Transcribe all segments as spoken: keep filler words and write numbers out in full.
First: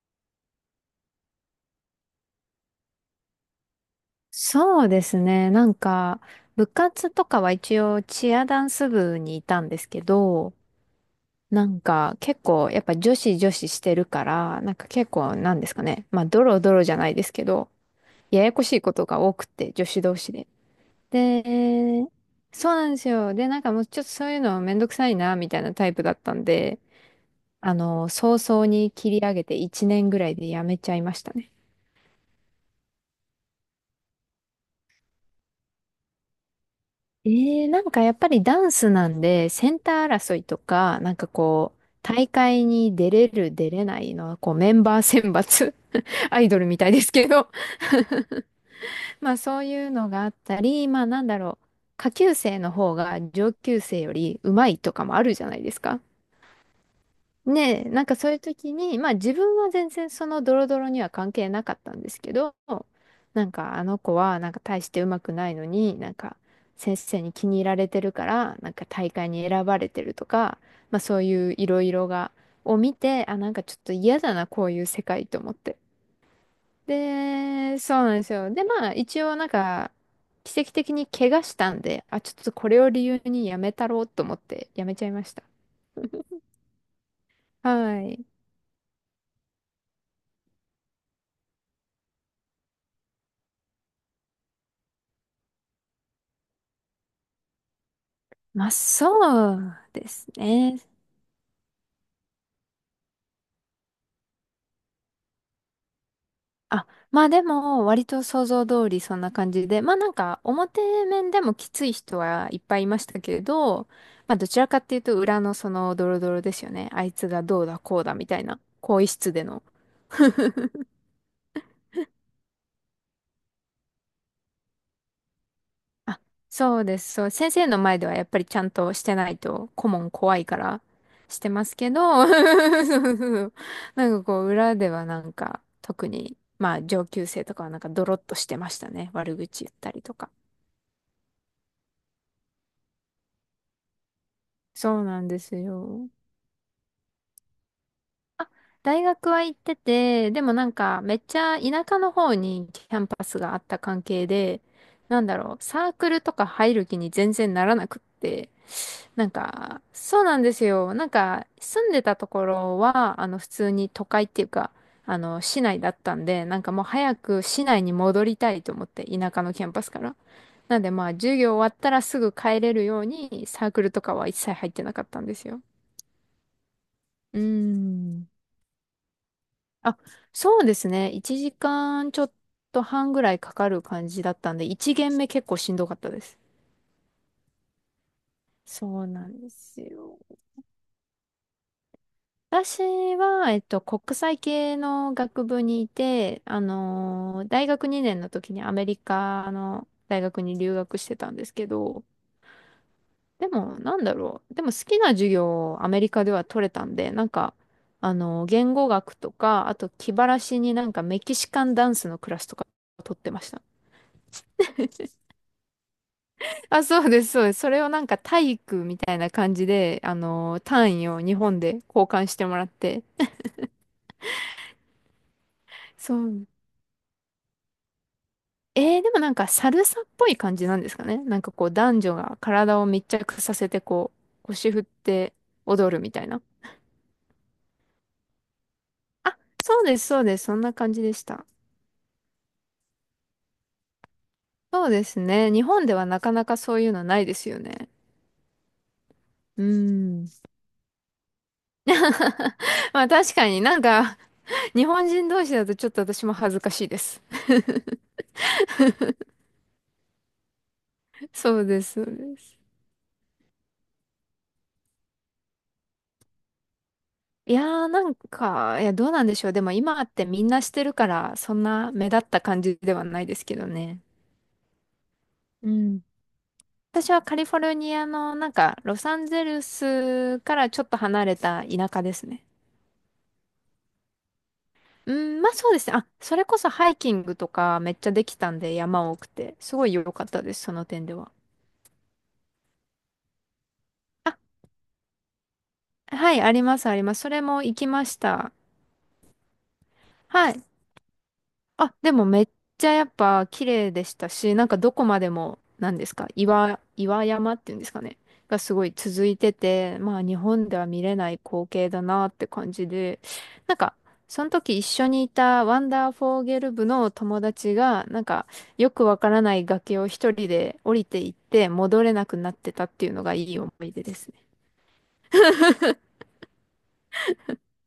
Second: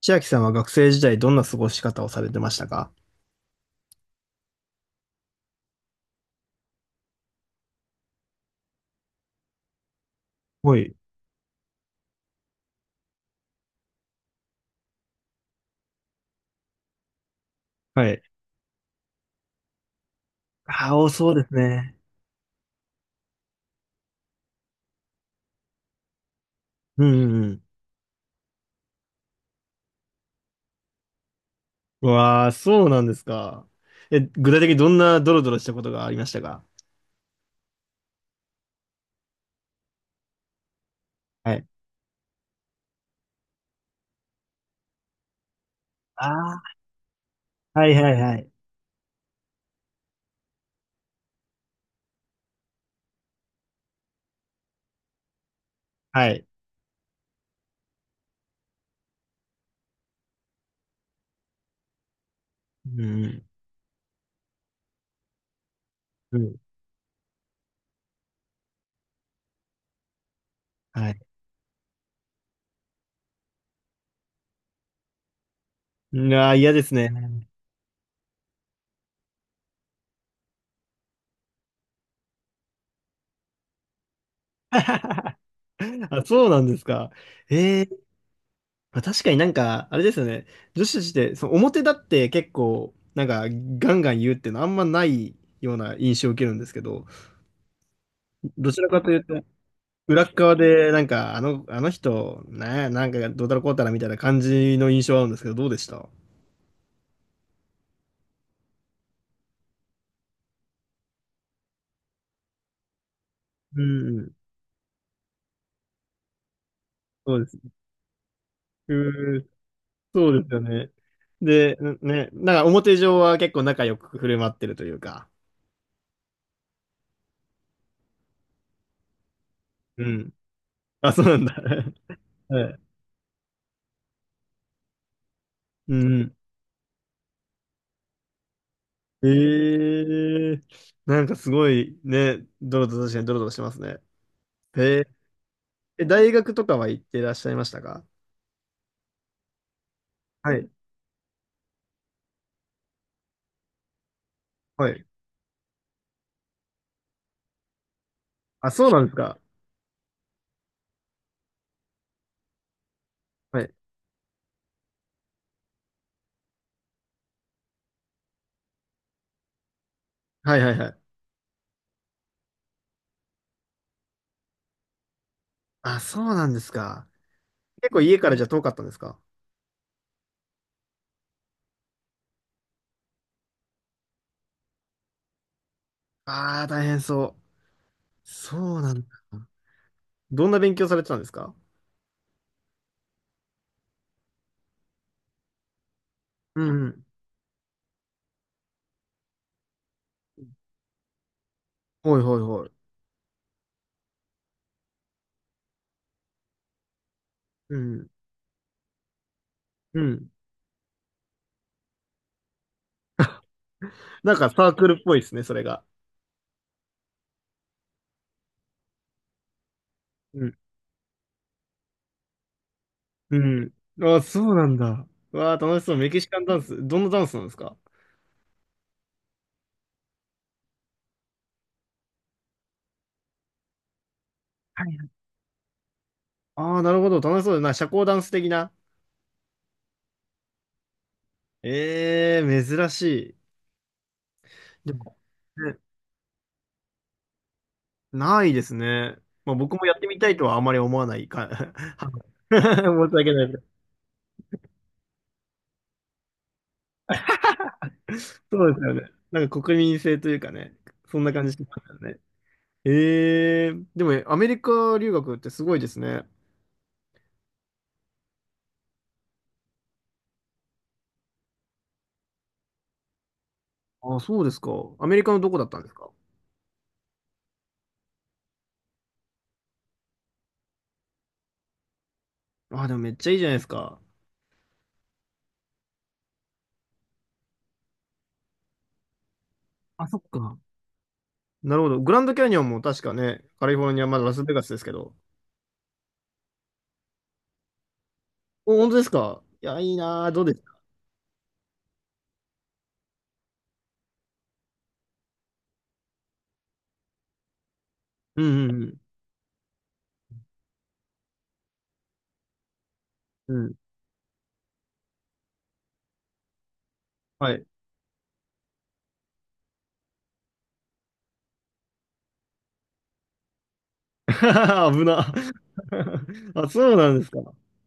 千秋さんは学生時代どんな過ごし方をされてましたか？そうですね。なんか、部活とかは一応チアダンス部にいたんですけど、はい。なんか結構やっぱ女子女子してるから、なんか結構なんですかね。まあドロドロじゃないですけど、はい。ややこしいことが多くて、女子同士で。ああ、おそうで、ですね。そうなんですよ。で、なんかもうちょっとそういうのめんどくさいな、みたいなタイプだったんで、うんうんうん。あの、早々に切り上げていちねんぐらいでやめちゃいましたね。うわあ、そうなんですか。え、具体的にどんなドロドロしたことがありましたか？ええ、なんかやっぱりダンスなんで、センター争いとか、なんかはい。こう、大会に出れる、出れないのは、こう、メンバー選抜、あ アイドルあ、みたいですけど、はいはいはい。まあそういうのがあったり、まあなんだろう、下級生の方が上級生より上手いとかもあるじゃないですか。はい。ねえ、なんかそういう時に、まあ自分は全然そのドロドロには関係なかったんですけど、うんうなん。んかあの子はなんか大してうまくないのに、なんかうん。先生に気に入られてるから、なんか大会に選ばれてるとか、まあはそい。ういういろいろが、を見て、あ、なんかちょっと嫌だな、こういう世界と思って。うわあ、嫌ですね。で、そうなんですよ。で、まあ一応なんか、奇跡的に怪我したんで、あ、ちょっとこれを理由にやめたろうと思ってやめちゃいました。あ、そ うなんですか。えはえ。い。まあ、確かになんか、あれですよね。女子たちって、その表立って結構、なんか、ガンガン言うっていうのあんまないような印象を受けるんですけど、まあ、どちらかというと、そうで裏すっ側ね。で、なんか、あの、あの人、ね、なんか、どうたらこうたらみたいな感じの印象はあるんですけど、どうでした？あ、まあでも、割と想像通りそんな感じで、まあなんか、表面でもきつい人はいっぱいいましたけれうど、んうん。まあどちらかっていうと、裏のそのドロドロですよね。あいつそうがです。どうだこうだみたいな、更衣室うでー、の。そうですよね。で、んね、なんか表上は結構仲良く振る舞ってるというか。あ、そうです。そう、先生の前ではやっぱりちゃんとしてないと顧う問ん。怖いからあ、そうなしんてだ。ます けど、はい。そうそう。なんかこう裏ではなんかう特んうん。にまあ上級生とかはなんかドロッとしてましたね。悪口言ったりとか。ええ。なんかすごいね、ドロドロ確かにドロドロしてますね。へそうえ。なんですえ、よ。大学とかは行ってらっしゃいましたか？あ、大学は行ってて、でもはない。んかめっちゃ田舎の方にキャンパスがあった関係で、はい。なんだろう、サークルとか入る気に全然ならなくって、あ、そうなんですなんか。か、そうなんですよ。なんか住んでたところは、あの普は通い。に都会っていうか、あの市内だったんで、なんかもう早く市内に戻りたいと思って、田舎のキャンパスから。はいはいなんはでい。まあ授業終わったらすぐ帰れるようにサークルとかは一切入ってなかったんですよ。あ、そうなんですか。うー結構家ん。からじゃ遠かったんですか？あ、そうですね。いちじかんちょっと半ぐらいかかる感じだったんで、いち限目結構しんどかったです。ああー、大変そう。そうなんそうだ。なんですよ。どんな勉強されてたんですか？私は、えっと、国際系の学部にいて、うあんうん。のー大学にねんの時にアメリカの大学に留学してたんですけど、ほいほいほい。でも、なんだろう。でも好きな授業をアメリカでは取れたんで、なんか、うん。あのー言語学とか、あとう気晴ん。らしになんかメキシカンダンスのクラスとか取ってました。なんかサークルっぽいですね、それが。あ、そうです、そうです。それをなんか体育みたいな感じで、あうん。のー、単位を日本で交換してもらって。うん。ああ、そうなんだ。うわあ、楽しそう。メそキシカンう。ダンス。どんなダンスなんですか？えー、でもなんかサルサっぽい感じなんですかね。なんかこう男女が体を密着させてこう、腰振はっい。て踊るみたいな。ああー、なるほど。楽しそうだな。社交ダンス的な。あ、そうです、そうです。そんな感じでした。ええ、珍しい。そうででも、すね。日ね。本ではなかなかそういうのないですよね。ないですね。まあ、う僕もやってみーたいとん。はあまり思わないか。はい。 申 まあし訳確なかい。になんか、日本人同士だとちょっと私も恥ずかしいです。そうですよね。なんか国民性というかね、そんな感じしそうまですす、よそうね。です。ええ。でもね、アメリカ留学ってすごいですね。いやーなんか、いや、どうなんでしょう。でも今ってみんなしてるから、そんな目立った感じではないですけどね。あ、そうですか。アメリカのどこだっうたんですん。か？私はカリフォルニアの、なんか、ロサンゼルスからちょっと離れた田舎ですね。あ、でもめっちゃいいじゃないですか。うん、まあそうですね。あ、それこそハイキングとかめっちゃできたんで山多くて、すごい良あ、そっかったでか。す、その点では。なるほど。グランドキャニオンも確かね、カリフォルニア、まだラあ、スベガスですけど。はい、あります、あります。それも行きました。お、本当ですか？いや、いいなぁ。どうはでい。すか？あ、でもめっちゃやっぱ綺麗でしたし、なんかどこまでも、なんですか、岩、岩山っていうんですかね、うがんすうごいん続いてて、まあ日本では見れない光景だなって感じで、うん。うん。なんか、その時一緒にいたワンダーフォーゲル部の友はい。達が、なんか、よくわからない崖を一人で降りていって戻れなくなってたっていうのがいい思い出ですね。危な。あ、そうなんですか。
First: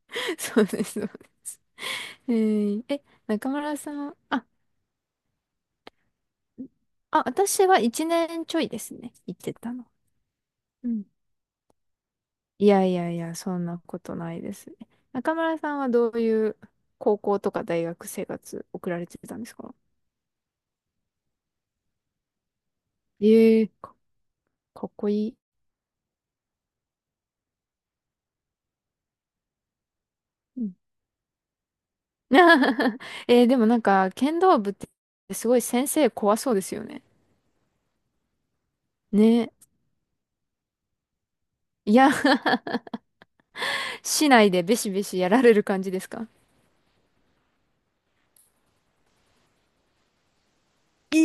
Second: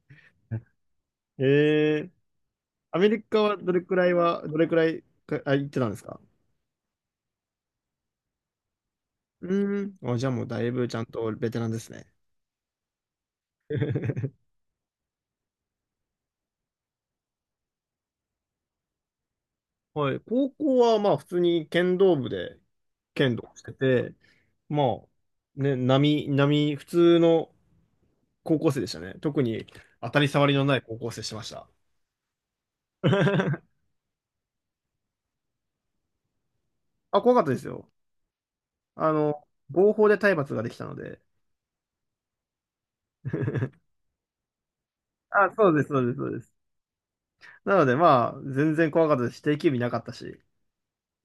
そうです、そうです。ええ。えーアえ、メリカ中はど村れさくらいん、は、あ、どれくらいか、あ、行ってたんですか？あ、私は一年ちょいですね。行っうてたの。ーん。あ、じゃあもうだいぶうちゃんん。とベテランですね。いやいやいや、そんなことな いですね。中村さんはどういう高校とか大学生活送られてたんですか？はい。高校はまあ普通に剣道部で剣道えしえ、てかて、まかっあ、こいい。ね、並、並、普通の高校生でしたね。特に当たり障りうのん ない高校生してました。えーでもな んか、剣道部ってすごい先生怖そうですよね。あ、怖かったですよ。あの、ね。合法で体罰ができたので。いや 市内でベシベシやらあ、れるそう感です、じでそうすです、そか？うです。なのでまあ、全然怖かったですし。定休日なかったし、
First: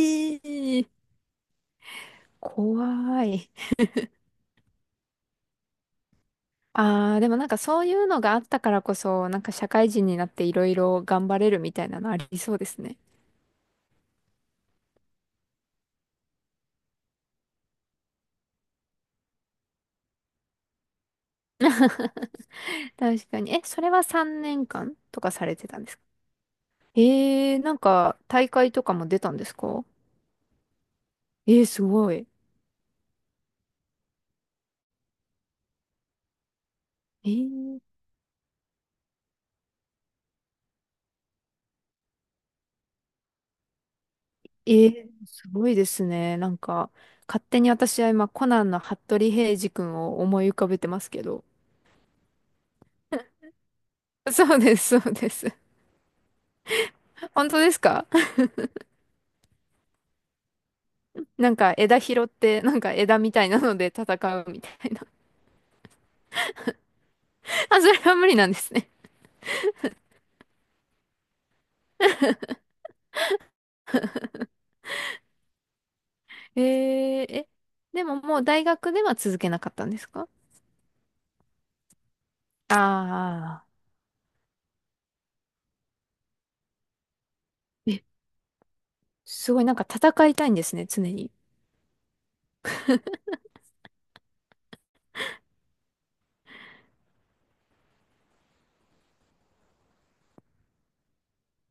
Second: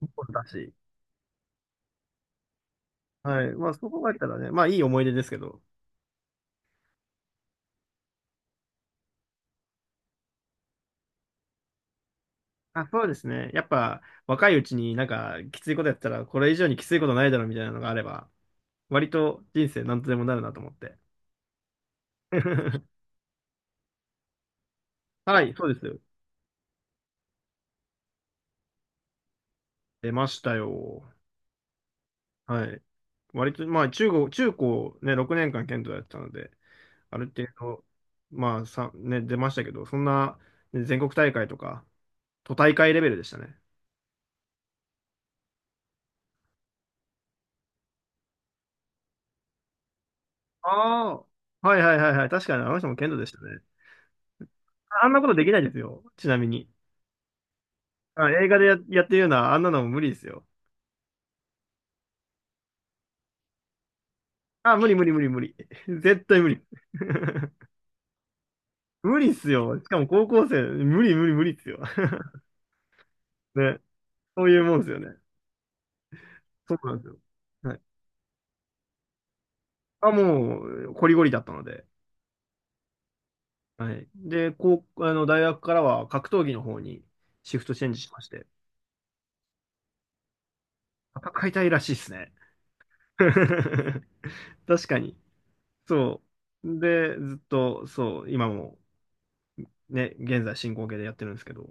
一本だし。えー、怖はい。い。まあそこがあったらね、まあいい思い出ですけど。ああ、でもなんかそういうのがあったからこそ、なんか社会人になっていろいろ頑張れるみたいなのありそうですあ、ね。そうですね。やっぱ若いうちになんかきついことやったらこれ以上にきついことないだろうみたいなのがあれば、割と人生なんとでもなるなと思って。確かに。え、それはさんねんかんとかはさい、れてそうたでんですす。か？えー、なんか大会とかも出たんですか？出ましたよ。えー、すごい。はい。割と、まあ中高、中高ね、ろくねんかん剣道やってたので、あるえ程ー、度、まあさ、ね、出ましたけど、そんな、ね全国大会とか、都大会レベルでしたね。えー、すごいですね。なんか、勝手に私は今、コナンの服部平次君を思い浮かべてますけあど。あ。はいはいはいはい。確かにあの人も剣道でしたね。そうです、ああそんうなこでとです。きないですよ。ちなみに。本当ですか？ あ、映画でや、やってるような、あんなのも無理ですよ。なんか枝拾って、なんか枝みたいなので戦うみたあ、無い理無な。理無理無理。絶対無理。あ、それは無理なんですね。無理っすよ。しかも高校生、無理無理無理っすよ。ね。そういうもんですよね。えそうなんですよ。ー、え、はい。でももう大学では続けなかったんですあ、か？もう、ゴリゴリだったので。ああはい。で、こう、あの、大学からは格闘技の方にシフトチェー。ンジえ、しまして、すごいなんか戦いたいんですね、常に。戦いたいらしいっすね。確かに。そう。で、ずっと、そう、今も、ね、現在進行形でやってるんですけど、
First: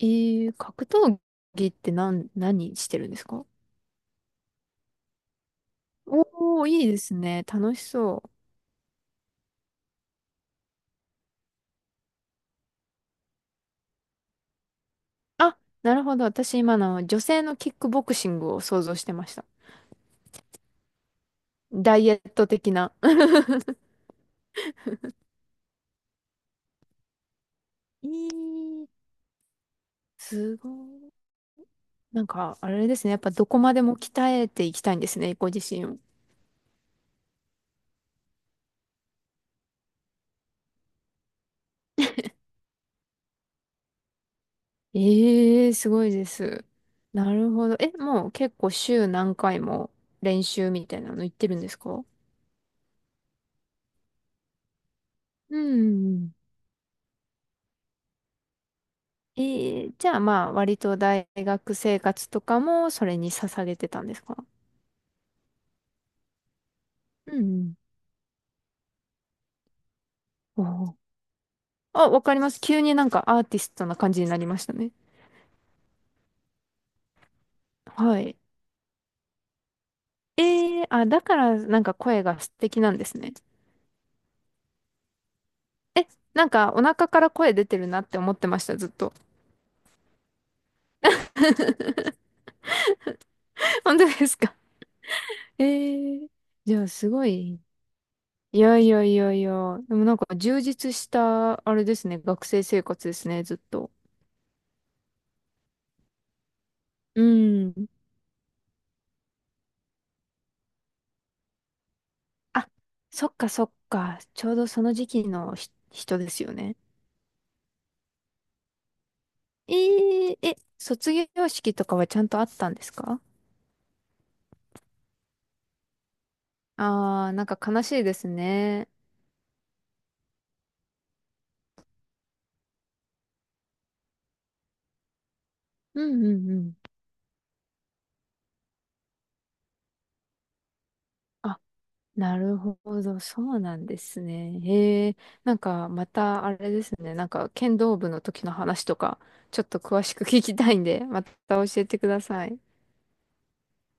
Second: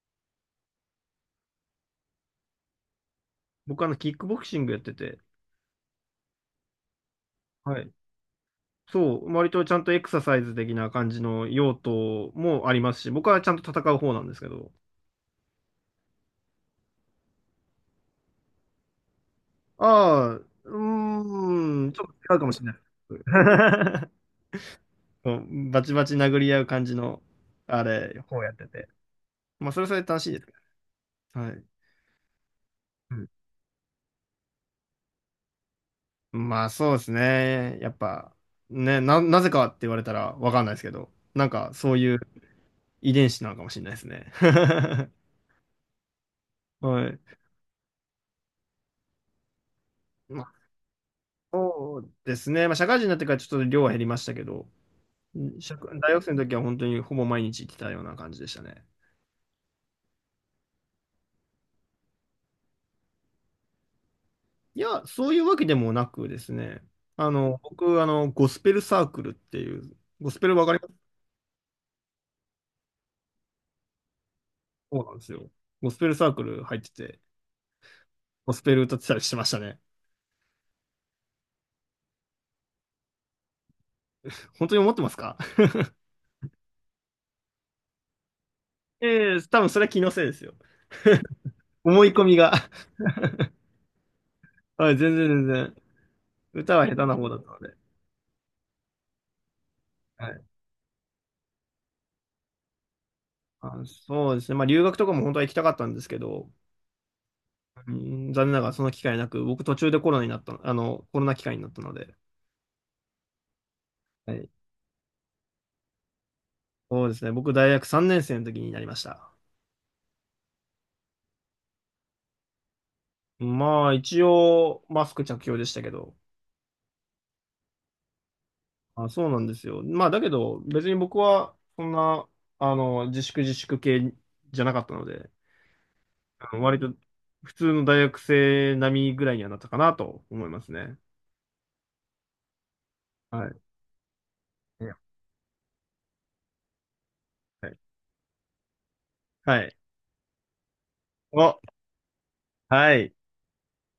えー、格闘技って何、何してるんですか？僕あの、キックボクシングやってて、おー、いいですね。楽はしい。そう。そう、割とちゃんとエクササイズ的な感じの用途もありますし、僕はちゃんと戦う方なんですけど。あ、なるほど。私今の女性のキックボクシングを想像してました。ああ、うーん、ダちょっイエッと違うかトもしれ的ないな。です。そうバチバチ殴り合う感じの、あれ、いこうやってて。い、まあ、それはそれで楽しいですけすごい。ど。はい。なんか、あれですね。うやっん。ぱどこまでも鍛えていきたいんですね、ご自身を。まあ、そうですね。やっぱ、ね、な、なぜかって言われたらわかんないですけど、なんかそういう遺伝子なのかもしれないですね。ええ、すごいです。はい。なるほど。え、もう結構週何回もま練あ、習みたいなの行ってるんですそか？うですね。まあ、社会人になってからちょっと量は減りましたけど、う社会大学生ん。の時は本当にほぼ毎日行ってたような感じでしたね。ええ、じゃあまあ割と大学生活とかもそれに捧げてたんですか？いや、そういうわけでもなくですね。あうの、ん僕、あの、ゴスペルサークルっていう、ゴスペルうわかりん。おます？ー、あ、わかります。急になんかアーティストな感じになりましたね。そうなんですよ。ゴスペルサークル入ってて、はい。ゴスペル歌ってたりしてましたね。ええ、あ、だからなんか声が素敵なんですね。本当に思ってますか？ え、なんかお腹から声出てるなって思ってました、ずっ と。ええ、多分それは気のせいですよ。思い込 みが。本当ですか？ はい、全然全 然。ええ、じ歌ゃはあ下手すなご方だったのい。で。いやいやいやいや。でもなんはかい。充実した、あれですね。学生生活ですね、ずっあ、と。そうですね。まあ、留学とかも本当は行きたかったんですけど、うん。うん、残念ながらその機会なく、僕途中でコロナになったあの、コロナ機会になったので、あ、そっかそっか。はちい。ょうどその時期のひ人ですよね。そうですね。僕、大学さんねん生の時になりました。えー、え、卒業式とかはちゃんとあったんですか？まあ、一応、マスク着用でしたけど。あー、なんか悲しいですね。あ、そうなんですよ。まあ、だけど、別に僕は、そんな、あの、自粛自粛系じゃなかったので、うんうんうあのん。割と、普通の大学生並みぐらいにはなったかなと思いますね。あ、なるほど。そはうい。なんですね。いや、へえ。なんかまたあれですね。なんかはい。剣道部の時の話とか、はちょっい。と詳しく聞きたいんで、またお、教えてください。はい。